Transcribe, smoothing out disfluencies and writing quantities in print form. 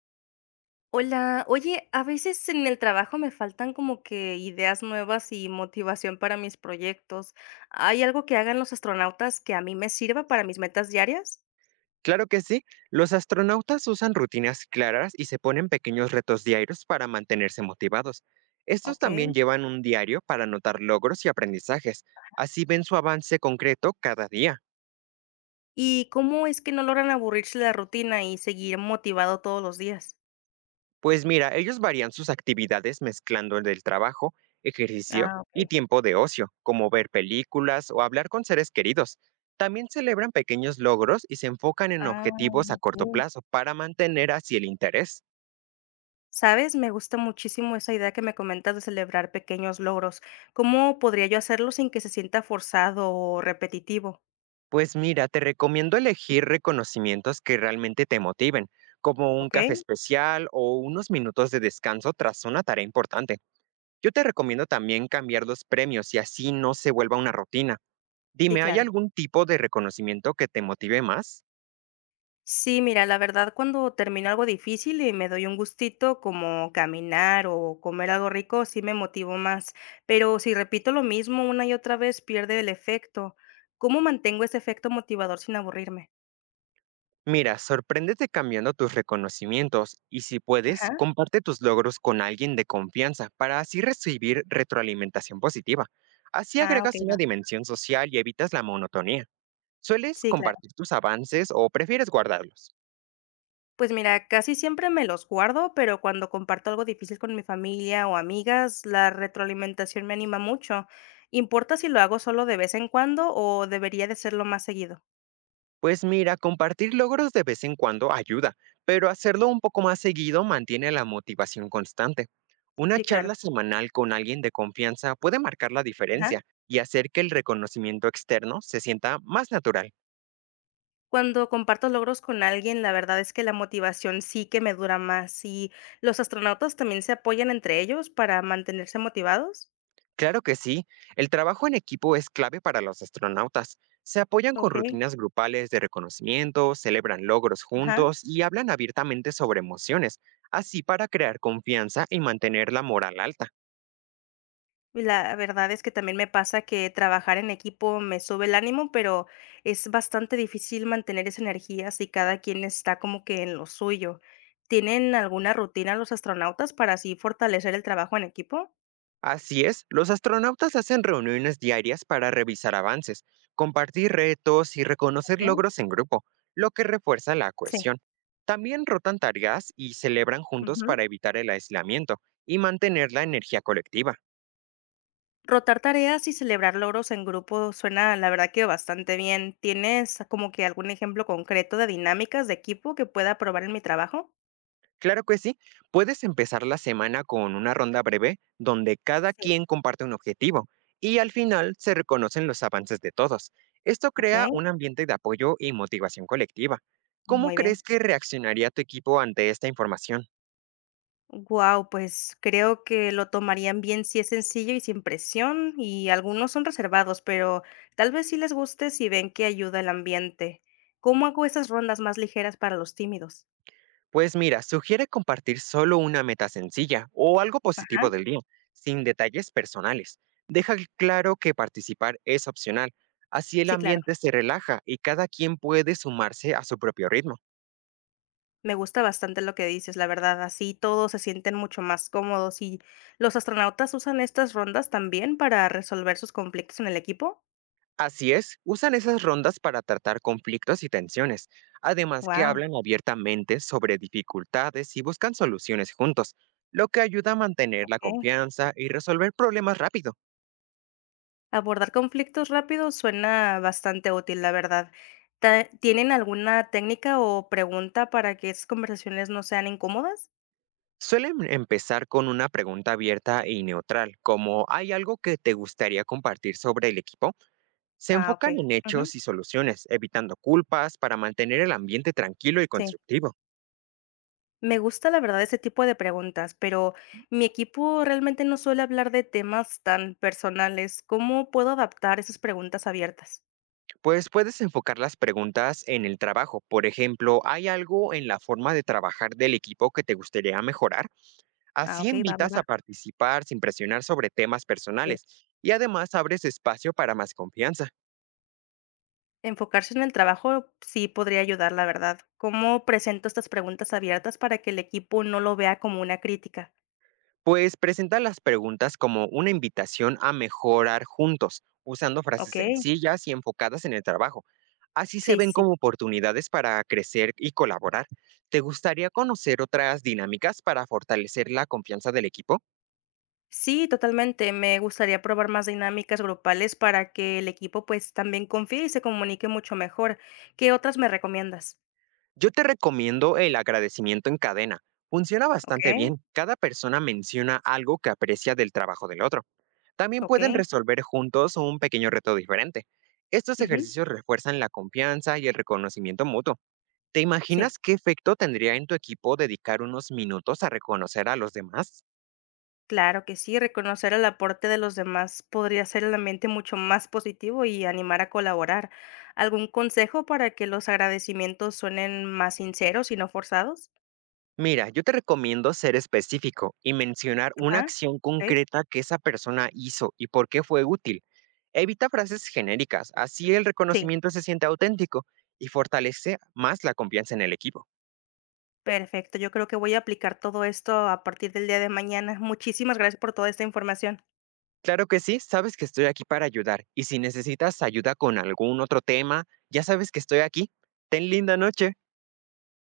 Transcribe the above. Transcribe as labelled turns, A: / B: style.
A: Hola, oye, a veces en el trabajo me faltan como que ideas nuevas y motivación para mis proyectos. ¿Hay algo que hagan los astronautas que a mí me sirva para mis metas diarias?
B: Claro que sí, los astronautas usan rutinas claras y se ponen pequeños retos diarios para mantenerse motivados. Estos
A: Ok.
B: también llevan un diario para anotar logros y aprendizajes, así ven su avance concreto cada día.
A: ¿Y cómo es que no logran aburrirse de la rutina y seguir motivado todos los días?
B: Pues mira, ellos varían sus actividades mezclando el del trabajo, ejercicio
A: Ah,
B: y
A: ok.
B: tiempo de ocio, como ver películas o hablar con seres queridos. También celebran pequeños logros y se enfocan en
A: Ah,
B: objetivos a corto
A: ok.
B: plazo para mantener así el interés.
A: ¿Sabes? Me gusta muchísimo esa idea que me comentas de celebrar pequeños logros. ¿Cómo podría yo hacerlo sin que se sienta forzado o repetitivo?
B: Pues mira, te recomiendo elegir reconocimientos que realmente te motiven, como un
A: ¿Ok?
B: café especial o unos minutos de descanso tras una tarea importante. Yo te recomiendo también cambiar los premios y así no se vuelva una rutina.
A: Sí,
B: Dime, ¿hay
A: claro.
B: algún tipo de reconocimiento que te motive más?
A: Sí, mira, la verdad, cuando termino algo difícil y me doy un gustito, como caminar o comer algo rico, sí me motivo más. Pero si repito lo mismo una y otra vez, pierde el efecto. ¿Cómo mantengo ese efecto motivador sin aburrirme?
B: Mira, sorpréndete cambiando tus reconocimientos y si
A: Ajá.
B: puedes, comparte tus logros con alguien de confianza para así recibir retroalimentación positiva. Así
A: Ah, ok,
B: agregas una
A: va.
B: dimensión social y evitas la monotonía. ¿Sueles
A: Sí, claro.
B: compartir tus avances o prefieres guardarlos?
A: Pues mira, casi siempre me los guardo, pero cuando comparto algo difícil con mi familia o amigas, la retroalimentación me anima mucho. ¿Importa si lo hago solo de vez en cuando o debería de serlo más seguido?
B: Pues mira, compartir logros de vez en cuando ayuda, pero hacerlo un poco más seguido mantiene la motivación constante. Una
A: Sí, claro.
B: charla semanal con alguien de confianza puede marcar la
A: Ajá.
B: diferencia y hacer que el reconocimiento externo se sienta más natural.
A: Cuando comparto logros con alguien, la verdad es que la motivación sí que me dura más. ¿Y los astronautas también se apoyan entre ellos para mantenerse motivados?
B: Claro que sí, el trabajo en equipo es clave para los astronautas. Se apoyan con
A: Ok,
B: rutinas grupales de reconocimiento, celebran logros
A: ajá.
B: juntos y hablan abiertamente sobre emociones, así para crear confianza y mantener la moral alta.
A: Y la verdad es que también me pasa que trabajar en equipo me sube el ánimo, pero es bastante difícil mantener esa energía si cada quien está como que en lo suyo. ¿Tienen alguna rutina los astronautas para así fortalecer el trabajo en equipo?
B: Así es, los astronautas hacen reuniones diarias para revisar avances, compartir retos y reconocer
A: Ok,
B: logros en grupo, lo que refuerza la
A: sí.
B: cohesión. También rotan tareas y celebran juntos para evitar el aislamiento y mantener la energía colectiva.
A: Rotar tareas y celebrar logros en grupo suena, la verdad que bastante bien. ¿Tienes como que algún ejemplo concreto de dinámicas de equipo que pueda probar en mi trabajo?
B: Claro que sí, puedes empezar la semana con una ronda breve donde cada
A: Sí.
B: quien comparte un objetivo y al final se reconocen los avances de todos. Esto
A: Ok,
B: crea un ambiente de apoyo y motivación colectiva. ¿Cómo
A: muy bien.
B: crees que reaccionaría tu equipo ante esta información?
A: Wow, pues creo que lo tomarían bien si es sencillo y sin presión, y algunos son reservados, pero tal vez sí les guste si ven que ayuda el ambiente. ¿Cómo hago esas rondas más ligeras para los tímidos?
B: Pues mira, sugiere compartir solo una meta sencilla o algo
A: Ajá,
B: positivo del día, sin detalles personales. Deja claro que participar es opcional, así el
A: sí, claro.
B: ambiente se relaja y cada quien puede sumarse a su propio ritmo.
A: Me gusta bastante lo que dices, la verdad, así todos se sienten mucho más cómodos. ¿Y los astronautas usan estas rondas también para resolver sus conflictos en el equipo?
B: Así es, usan esas rondas para tratar conflictos y tensiones, además que
A: Wow,
B: hablan abiertamente sobre dificultades y buscan soluciones juntos, lo que ayuda a mantener la
A: ok.
B: confianza y resolver problemas rápido.
A: Abordar conflictos rápidos suena bastante útil, la verdad. ¿Tienen alguna técnica o pregunta para que esas conversaciones no sean incómodas?
B: Suelen empezar con una pregunta abierta y neutral, como ¿hay algo que te gustaría compartir sobre el equipo? Se
A: Ah, ok.
B: enfocan en
A: Ujú,
B: hechos y soluciones, evitando culpas para mantener el ambiente tranquilo y
A: sí.
B: constructivo.
A: Me gusta, la verdad, ese tipo de preguntas, pero mi equipo realmente no suele hablar de temas tan personales. ¿Cómo puedo adaptar esas preguntas abiertas?
B: Pues puedes enfocar las preguntas en el trabajo. Por ejemplo, ¿hay algo en la forma de trabajar del equipo que te gustaría mejorar?
A: Ah,
B: Así
A: okey, va, va,
B: invitas
A: va.
B: a participar sin presionar sobre temas
A: Sí.
B: personales y además abres espacio para más confianza.
A: Enfocarse en el trabajo sí podría ayudar, la verdad. ¿Cómo presento estas preguntas abiertas para que el equipo no lo vea como una crítica?
B: Pues presenta las preguntas como una invitación a mejorar juntos, usando frases
A: Okey.
B: sencillas y enfocadas en el trabajo. Así se
A: Sí, sí,
B: ven
A: sí.
B: como oportunidades para crecer y colaborar. ¿Te gustaría conocer otras dinámicas para fortalecer la confianza del equipo?
A: Sí, totalmente. Me gustaría probar más dinámicas grupales para que el equipo, pues, también confíe y se comunique mucho mejor. ¿Qué otras me recomiendas?
B: Yo te recomiendo el agradecimiento en cadena. Funciona bastante
A: Okey,
B: bien. Cada persona menciona algo que aprecia del trabajo del otro. También pueden
A: okey.
B: resolver juntos un pequeño reto diferente. Estos
A: Ujú.
B: ejercicios refuerzan la confianza y el reconocimiento mutuo. ¿Te
A: Sí.
B: imaginas qué efecto tendría en tu equipo dedicar unos minutos a reconocer a los demás?
A: Claro que sí, reconocer el aporte de los demás podría hacer el ambiente mucho más positivo y animar a colaborar. ¿Algún consejo para que los agradecimientos suenen más sinceros y no forzados?
B: Mira, yo te recomiendo ser específico y mencionar una
A: Ajá.
B: acción
A: Ok.
B: concreta que esa persona hizo y por qué fue útil. Evita frases genéricas, así el
A: Sí,
B: reconocimiento se siente auténtico y fortalece más la confianza en el equipo.
A: perfecto. Yo creo que voy a aplicar todo esto a partir del día de mañana. Muchísimas gracias por toda esta información.
B: Claro que sí, sabes que estoy aquí para ayudar y si necesitas ayuda con algún otro tema, ya sabes que estoy aquí. Ten linda noche.